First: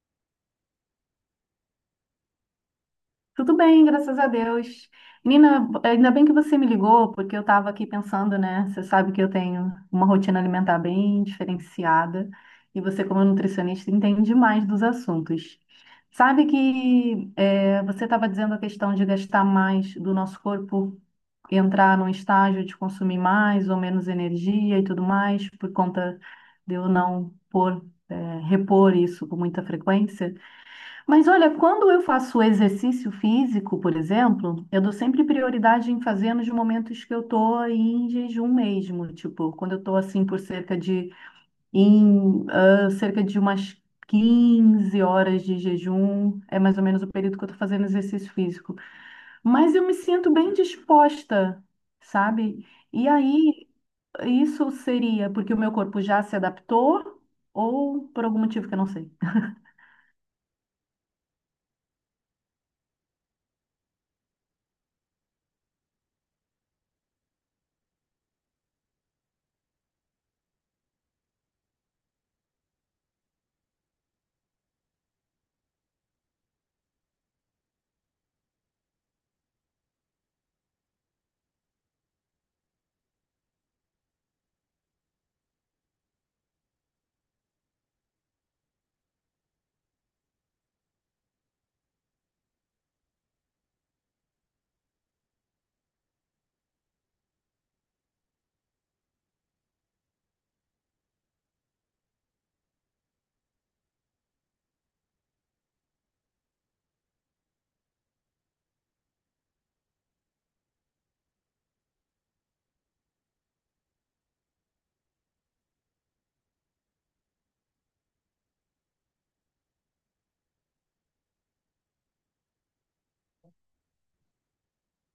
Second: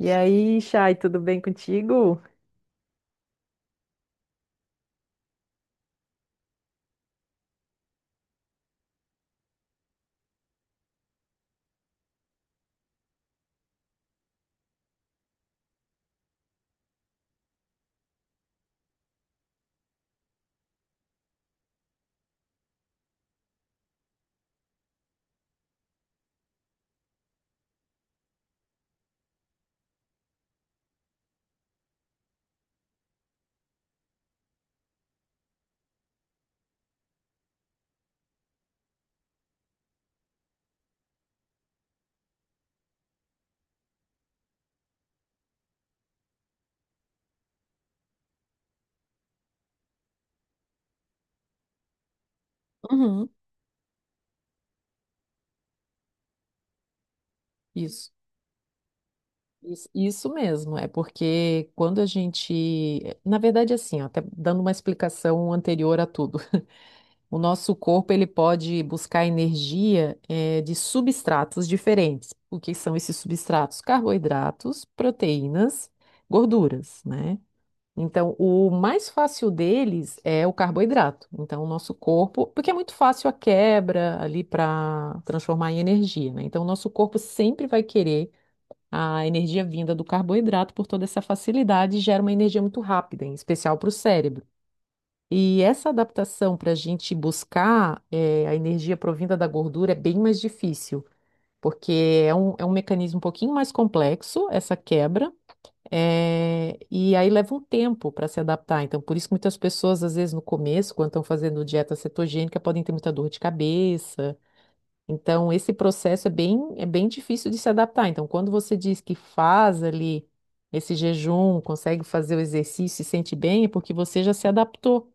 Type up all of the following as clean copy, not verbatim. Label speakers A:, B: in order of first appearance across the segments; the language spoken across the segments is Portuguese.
A: E aí, Chay, tudo bem contigo?
B: Tudo bem, graças a Deus. Nina, ainda bem que você me ligou, porque eu estava aqui pensando, né? Você sabe que eu tenho uma rotina alimentar bem diferenciada e você, como nutricionista, entende mais dos assuntos. Sabe que é, você estava dizendo a questão de gastar mais do nosso corpo, entrar num estágio de consumir mais ou menos energia e tudo mais, por conta de eu não pôr, repor isso com muita frequência. Mas olha, quando eu faço exercício físico, por exemplo, eu dou sempre prioridade em fazer nos momentos que eu tô em jejum mesmo, tipo, quando eu tô assim por cerca de umas 15 horas de jejum, é mais ou menos o período que eu tô fazendo exercício físico. Mas eu me sinto bem disposta, sabe? E
A: Uhum,
B: aí isso seria porque o meu corpo já se adaptou ou
A: isso,
B: por algum motivo que eu não sei.
A: isso mesmo. É porque quando a gente, na verdade, assim, ó, até dando uma explicação anterior a tudo, o nosso corpo ele pode buscar energia de substratos diferentes. O que são esses substratos? Carboidratos, proteínas, gorduras, né? Então, o mais fácil deles é o carboidrato. Então, o nosso corpo, porque é muito fácil a quebra ali para transformar em energia, né? Então, o nosso corpo sempre vai querer a energia vinda do carboidrato por toda essa facilidade e gera uma energia muito rápida, em especial para o cérebro. E essa adaptação para a gente buscar a energia provinda da gordura é bem mais difícil, porque é um mecanismo um pouquinho mais complexo, essa quebra. É, e aí leva um tempo para se adaptar. Então, por isso que muitas pessoas, às vezes, no começo, quando estão fazendo dieta cetogênica, podem ter muita dor de cabeça. Então, esse processo é bem difícil de se adaptar. Então, quando você diz que faz ali esse jejum, consegue fazer o exercício e sente bem, é porque você já se adaptou.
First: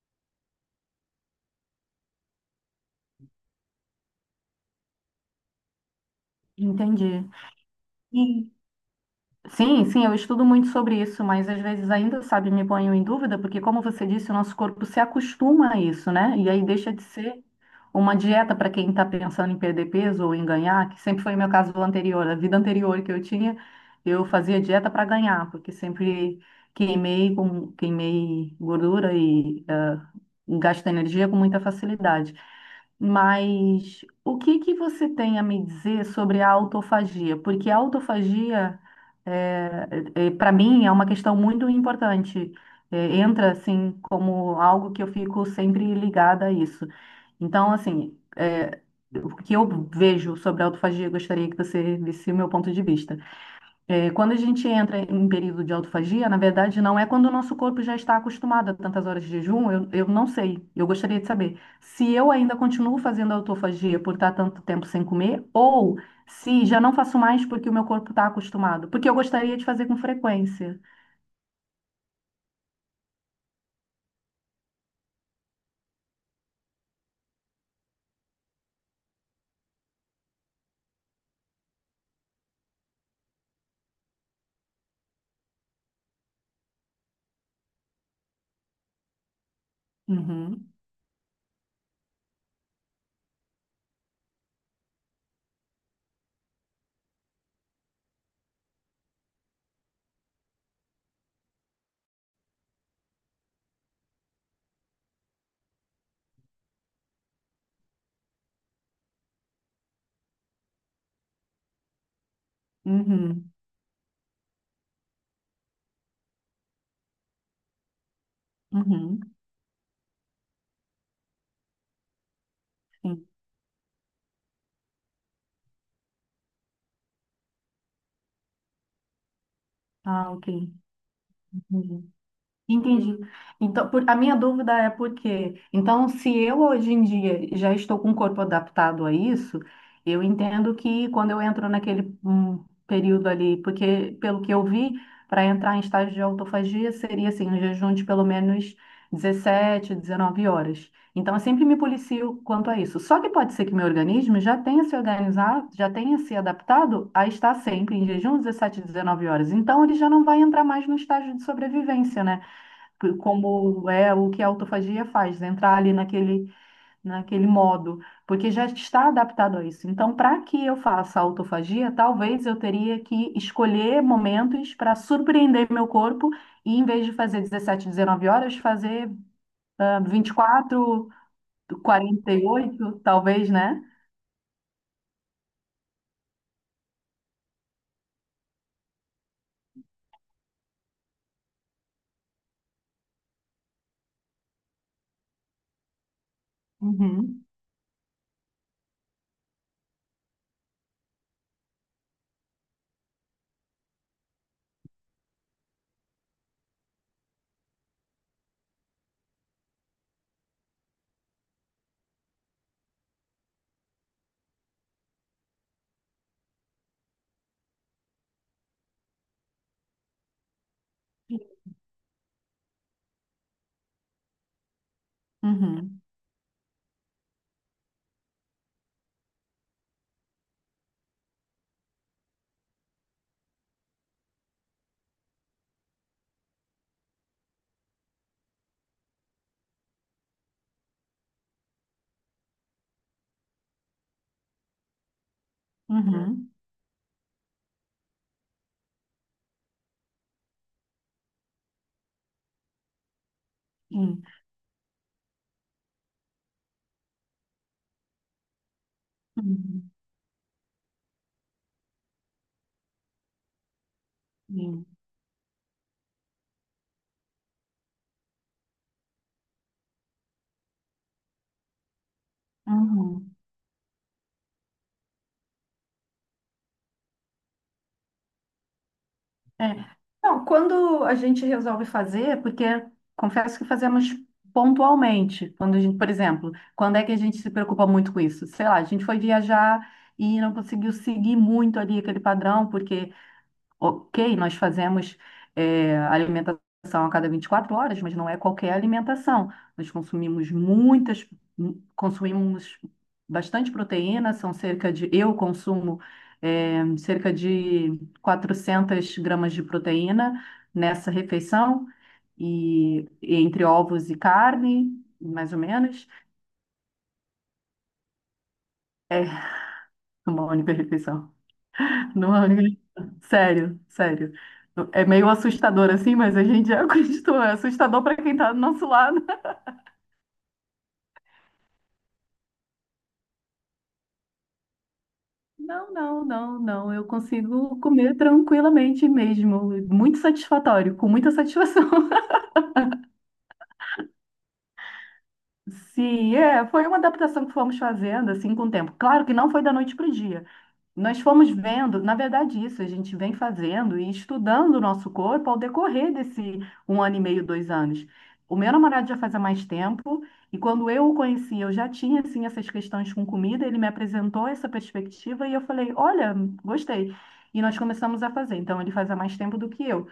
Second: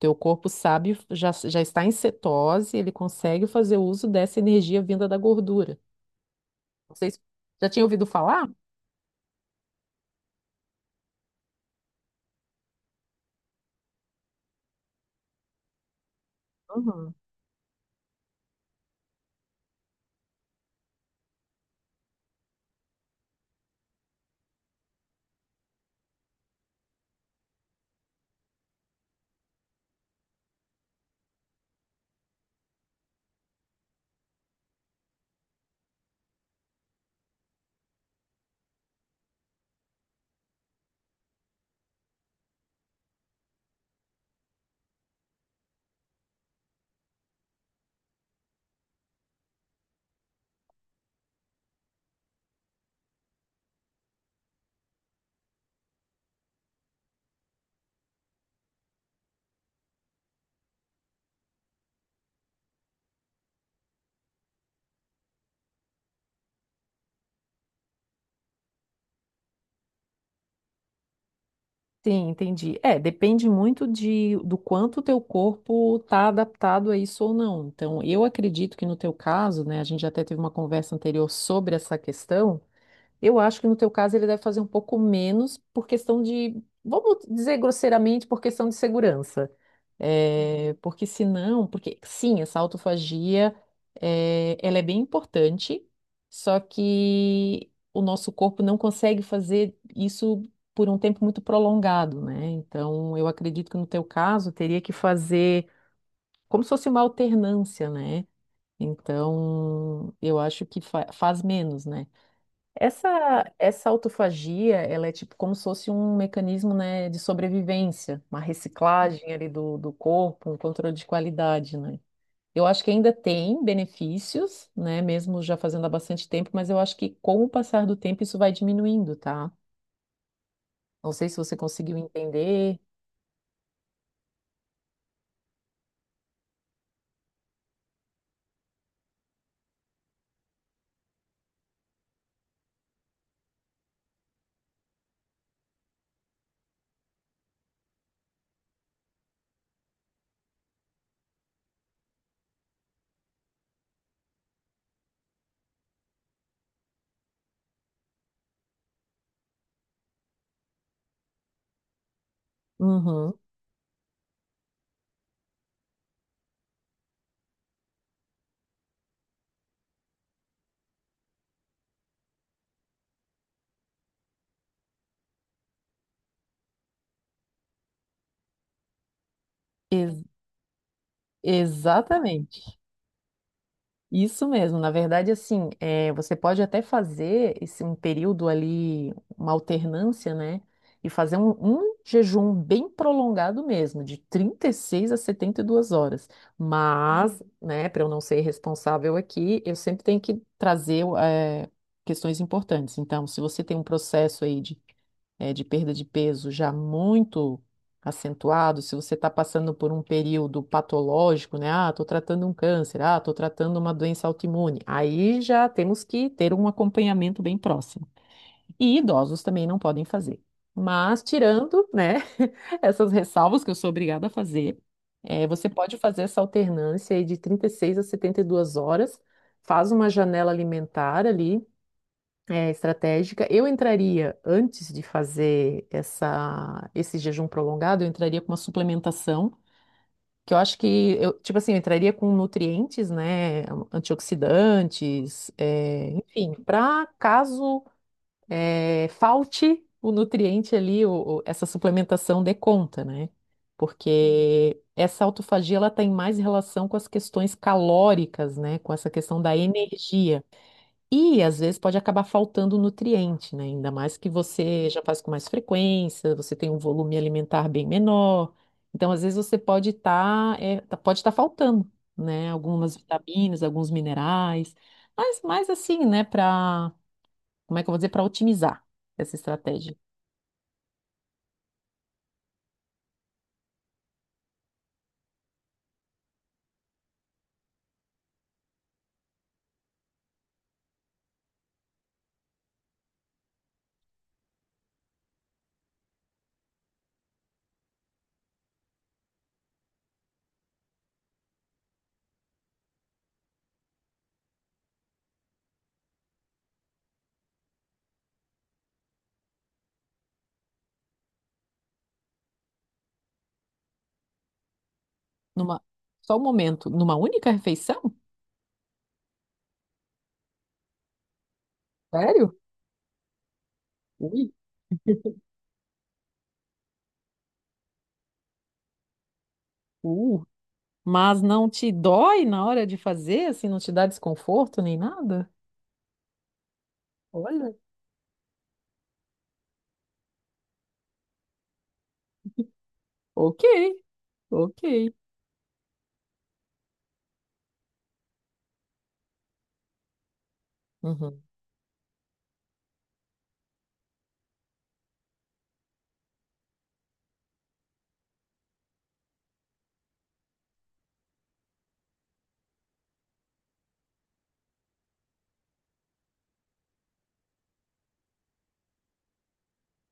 A: Teu corpo sabe, já está em cetose, ele consegue fazer uso dessa energia vinda da gordura. Não
B: Entendi.
A: sei se já tinha ouvido
B: E
A: falar?
B: Sim, sim, eu estudo muito sobre isso, mas às vezes ainda, sabe, me ponho em dúvida, porque como você disse, o nosso corpo se acostuma a isso, né? E aí deixa de
A: Uhum.
B: ser uma dieta para quem está pensando em perder peso ou em ganhar, que sempre foi o meu caso anterior, a vida anterior que eu tinha, eu fazia dieta para ganhar, porque sempre queimei gordura e gasto energia com muita facilidade. Mas o que que você tem a me dizer sobre a autofagia? Porque a autofagia para mim é uma questão muito importante. Entra assim como algo que eu fico sempre ligada a isso. Então, assim, o que eu vejo sobre a autofagia, eu gostaria que você visse o meu ponto de vista. Quando a gente entra em período de autofagia, na verdade, não é quando o nosso corpo já está acostumado a tantas horas de jejum, eu não sei. Eu gostaria de saber se eu ainda continuo fazendo autofagia por estar tanto tempo sem comer, ou se já não faço mais porque o meu corpo está acostumado. Porque eu gostaria de fazer com frequência.
A: Sim, entendi. É, depende muito do quanto o teu corpo está adaptado a isso ou não. Então, eu acredito que no teu caso, né, a gente até teve uma conversa anterior sobre essa questão, eu acho que no teu caso ele deve fazer um pouco menos por questão de, vamos dizer grosseiramente, por questão de segurança.
B: Uhum,
A: É, porque senão, porque sim, essa autofagia, é, ela é bem importante, só que o nosso corpo não consegue fazer isso por um tempo muito prolongado, né? Então, eu acredito que no teu caso teria que fazer como se fosse uma alternância, né? Então, eu acho que faz menos, né? Essa,
B: uhum,
A: essa autofagia, ela é tipo como se fosse um mecanismo, né, de sobrevivência, uma
B: uhum,
A: reciclagem ali do corpo, um controle de qualidade, né? Eu acho que ainda
B: sim.
A: tem benefícios, né, mesmo já fazendo há bastante tempo, mas eu acho que com o passar do tempo isso vai diminuindo, tá?
B: Ah, ok.
A: Não sei se você conseguiu
B: Entendi.
A: entender.
B: Entendi. Então, a minha dúvida é por quê? Então, se eu hoje em dia já estou com o corpo adaptado a isso, eu entendo que quando eu entro naquele período ali, porque pelo que eu vi, para entrar em estágio de autofagia seria assim, um jejum de pelo menos 17, 19 horas. Então, eu sempre me policio quanto a isso. Só que pode ser que meu organismo já tenha se organizado, já tenha se adaptado a estar sempre em jejum 17, 19 horas. Então, ele já não vai entrar mais no estágio de sobrevivência, né?
A: Uhum.
B: Como é o que a autofagia faz, né? Entrar ali naquele modo, porque já está adaptado a isso. Então, para que eu faça autofagia, talvez eu teria que escolher momentos para surpreender meu corpo e, em vez de fazer 17, 19 horas, fazer ah,
A: Ex-
B: vinte e
A: exatamente.
B: 48, talvez, né?
A: Isso mesmo, na verdade, assim, é, você pode até fazer esse, um período ali, uma alternância, né? E fazer um jejum bem prolongado mesmo, de 36 a 72 horas. Mas,
B: Uhum.
A: Uhum. né, para eu não ser irresponsável aqui, eu sempre tenho que trazer, questões importantes. Então, se você tem um processo aí de de perda de peso já muito acentuado, se você está passando por um período patológico, né? Ah, estou tratando um câncer, ah, estou tratando uma doença autoimune. Aí já temos que ter um acompanhamento bem próximo. E idosos também não podem fazer. Mas tirando, né, essas ressalvas que eu sou obrigada a fazer, você pode
B: Uhum.
A: fazer essa alternância aí de 36 a 72 horas, faz uma janela alimentar ali, é, estratégica. Eu entraria, antes de fazer essa, esse jejum prolongado, eu entraria com uma suplementação, que eu acho que, eu, tipo assim, eu entraria com nutrientes, né, antioxidantes, é,
B: Uhum.
A: enfim, para caso é, falte o nutriente ali, essa suplementação dê conta, né?
B: Uhum.
A: Porque essa autofagia, ela tem mais relação com as questões calóricas, né, com essa questão da
B: Uhum.
A: energia. E às vezes pode acabar faltando nutriente, né? Ainda mais que
B: Sim.
A: você já faz com mais frequência, você tem um volume alimentar bem menor. Então, às vezes você pode estar faltando, né? Algumas
B: Uhum.
A: vitaminas, alguns minerais. Mas assim, né? Para, como é que eu vou dizer? Para otimizar essa
B: É.
A: estratégia.
B: Não, quando a gente resolve fazer, porque confesso que fazemos pontualmente, quando a gente, por exemplo, quando é que a gente se preocupa muito com isso? Sei lá, a gente foi viajar e não conseguiu seguir muito ali aquele padrão, porque ok, nós fazemos alimentação a cada 24 horas, mas não é qualquer alimentação. Nós consumimos bastante proteína, são cerca de, eu consumo cerca de 400 gramas de proteína nessa refeição, e entre ovos e carne, mais ou
A: Numa,
B: menos,
A: só um momento, numa única refeição?
B: é uma única refeição. Não
A: Sério?
B: acredito. Sério, sério.
A: Ui,
B: É meio assustador assim, mas a gente já acreditou. É assustador para quem tá do nosso lado.
A: uh. Mas não te dói na hora de fazer, assim, não te dá desconforto nem nada?
B: Não, não, não, não. Eu
A: Olha.
B: consigo comer tranquilamente mesmo. Muito satisfatório, com muita satisfação.
A: Ok. Ok.
B: Sim, é. Foi uma adaptação que fomos fazendo assim com o tempo. Claro que não foi da noite para o dia. Nós
A: Uhum,
B: fomos vendo, na verdade, isso a gente vem fazendo e estudando o nosso corpo ao decorrer desse 1 ano e meio, 2 anos. O meu namorado já faz há mais tempo, e quando eu o conheci, eu já tinha assim, essas questões com comida, ele me apresentou essa perspectiva e eu falei: Olha, gostei. E nós começamos a fazer. Então, ele faz há mais tempo do que eu.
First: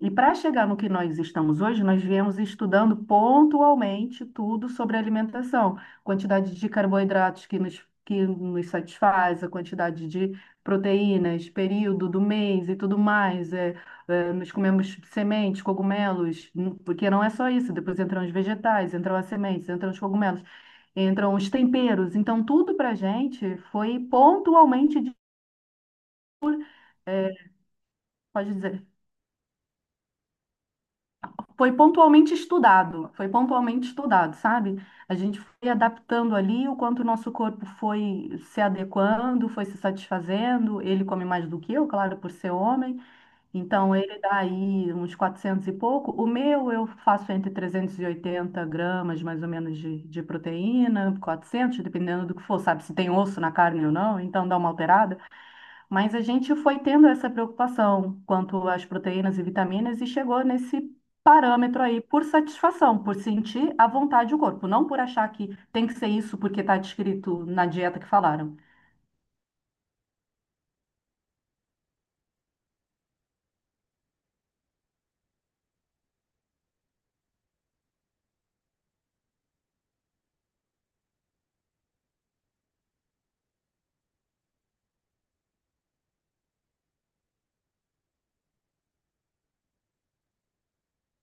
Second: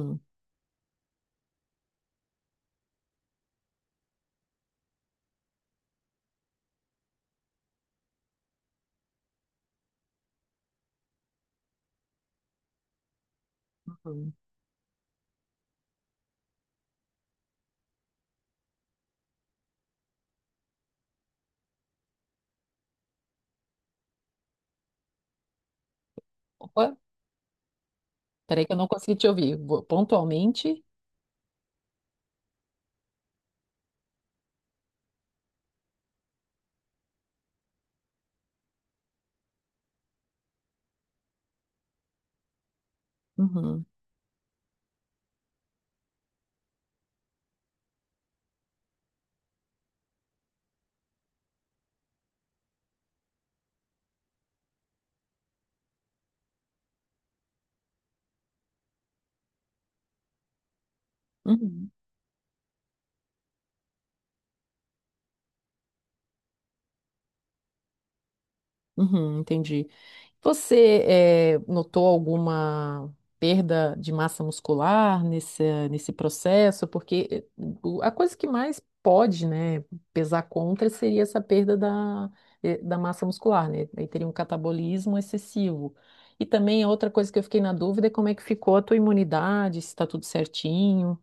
B: E para chegar no que nós estamos hoje, nós viemos estudando pontualmente tudo sobre alimentação, quantidade de carboidratos que nos satisfaz, a quantidade de proteínas, período do mês e tudo mais.
A: uhum.
B: Nós comemos sementes, cogumelos, porque não é só isso, depois entram os vegetais, entram as sementes, entram os cogumelos, entram os temperos. Então, tudo para a gente foi pontualmente,
A: Opa,
B: é, pode
A: peraí que eu não
B: dizer.
A: consegui te ouvir. Vou- Pontualmente?
B: Foi pontualmente estudado, sabe? A gente foi adaptando ali o quanto o nosso corpo foi se adequando, foi se satisfazendo. Ele come mais do que eu, claro, por ser homem.
A: Uhum,
B: Então, ele dá aí uns 400 e pouco. O meu, eu faço entre 380 gramas, mais ou menos, de proteína, 400, dependendo do que for, sabe? Se tem osso na carne ou não, então dá uma alterada. Mas a gente foi tendo essa preocupação quanto às proteínas e vitaminas e chegou nesse parâmetro
A: uhum,
B: aí por satisfação, por sentir à vontade o corpo, não por achar que tem que ser isso porque está descrito na dieta que falaram.
A: uhum, entendi. Você notou alguma perda de massa muscular nesse, nesse processo? Porque a coisa que mais pode, né, pesar contra seria essa perda da, da massa muscular, né? Aí teria um catabolismo excessivo. E também outra coisa que eu fiquei na dúvida é como é que ficou a tua imunidade, se está tudo certinho.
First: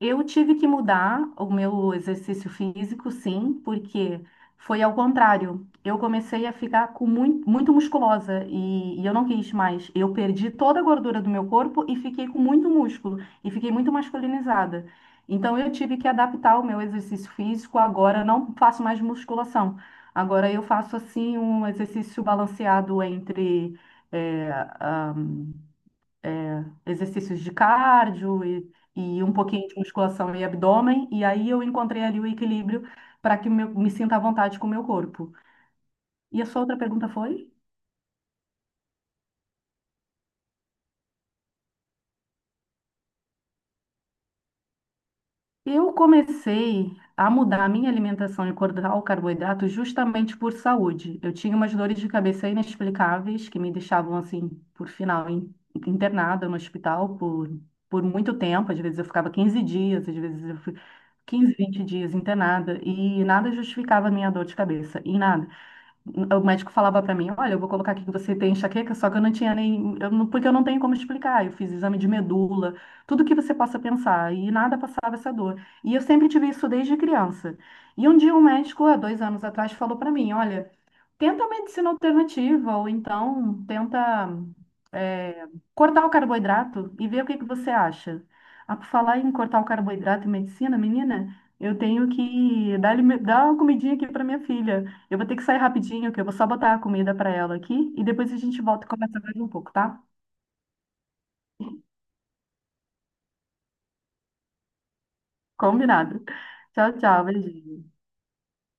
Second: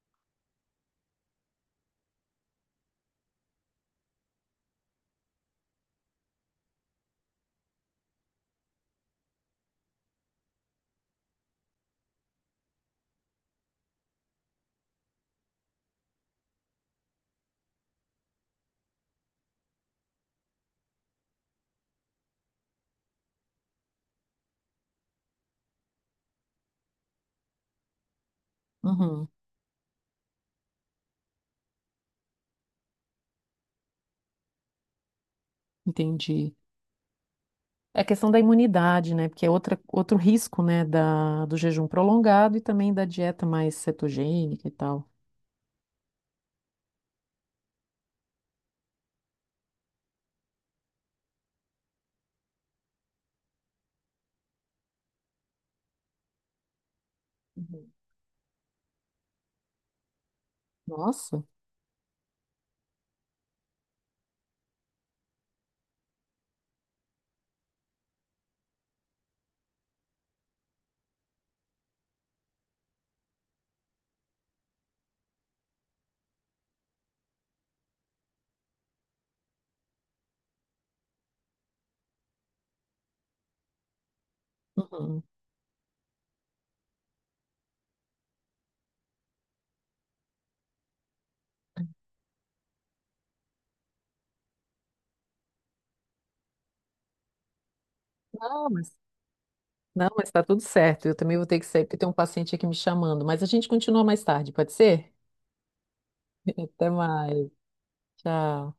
B: Eu tive que mudar o meu exercício físico, sim, porque foi ao contrário. Eu comecei a ficar com muito, muito musculosa e eu não quis mais. Eu perdi toda a gordura do meu corpo e fiquei com muito músculo e fiquei muito masculinizada. Então eu tive que adaptar o meu exercício físico. Agora eu não faço mais musculação. Agora eu faço assim um exercício balanceado entre exercícios de cardio e um pouquinho de musculação e abdômen, e aí eu encontrei ali o equilíbrio para que me sinta à vontade com o meu corpo. E a
A: Entendi.
B: sua outra pergunta foi?
A: É a questão da imunidade, né? Porque é outra, outro risco, né, da, do jejum prolongado e também da dieta mais cetogênica e tal.
B: Eu comecei a mudar a minha alimentação e cortar o carboidrato justamente por saúde. Eu tinha umas dores de cabeça inexplicáveis que me deixavam, assim, por final, internada no hospital por,
A: Uhum.
B: por muito tempo. Às vezes eu ficava 15 dias, às vezes eu fui
A: Nossa.
B: 15, 20 dias internada e nada justificava a minha dor de cabeça, e nada. O médico falava para mim, olha, eu vou colocar aqui que você tem enxaqueca, só que eu não tinha nem, eu não- porque eu não tenho como explicar. Eu fiz exame de medula, tudo que você possa pensar, e nada passava essa dor. E eu sempre tive isso desde criança. E um dia um médico, há 2 anos atrás, falou para mim, olha, tenta uma medicina alternativa, ou então tenta
A: Uhum.
B: é, cortar o carboidrato e ver o que que você acha. Ah, por falar em cortar o carboidrato e medicina, menina, eu tenho que dar, dar uma comidinha aqui para minha filha. Eu vou ter que sair rapidinho, que eu vou só botar a comida para ela aqui e depois a gente
A: Não,
B: volta e
A: mas
B: conversa mais um pouco, tá?
A: não, mas tá tudo certo. Eu também vou ter que sair porque tem um paciente aqui me chamando. Mas a gente continua mais tarde, pode ser?
B: Combinado.
A: Até
B: Tchau, tchau,
A: mais.
B: beijinho.
A: Tchau.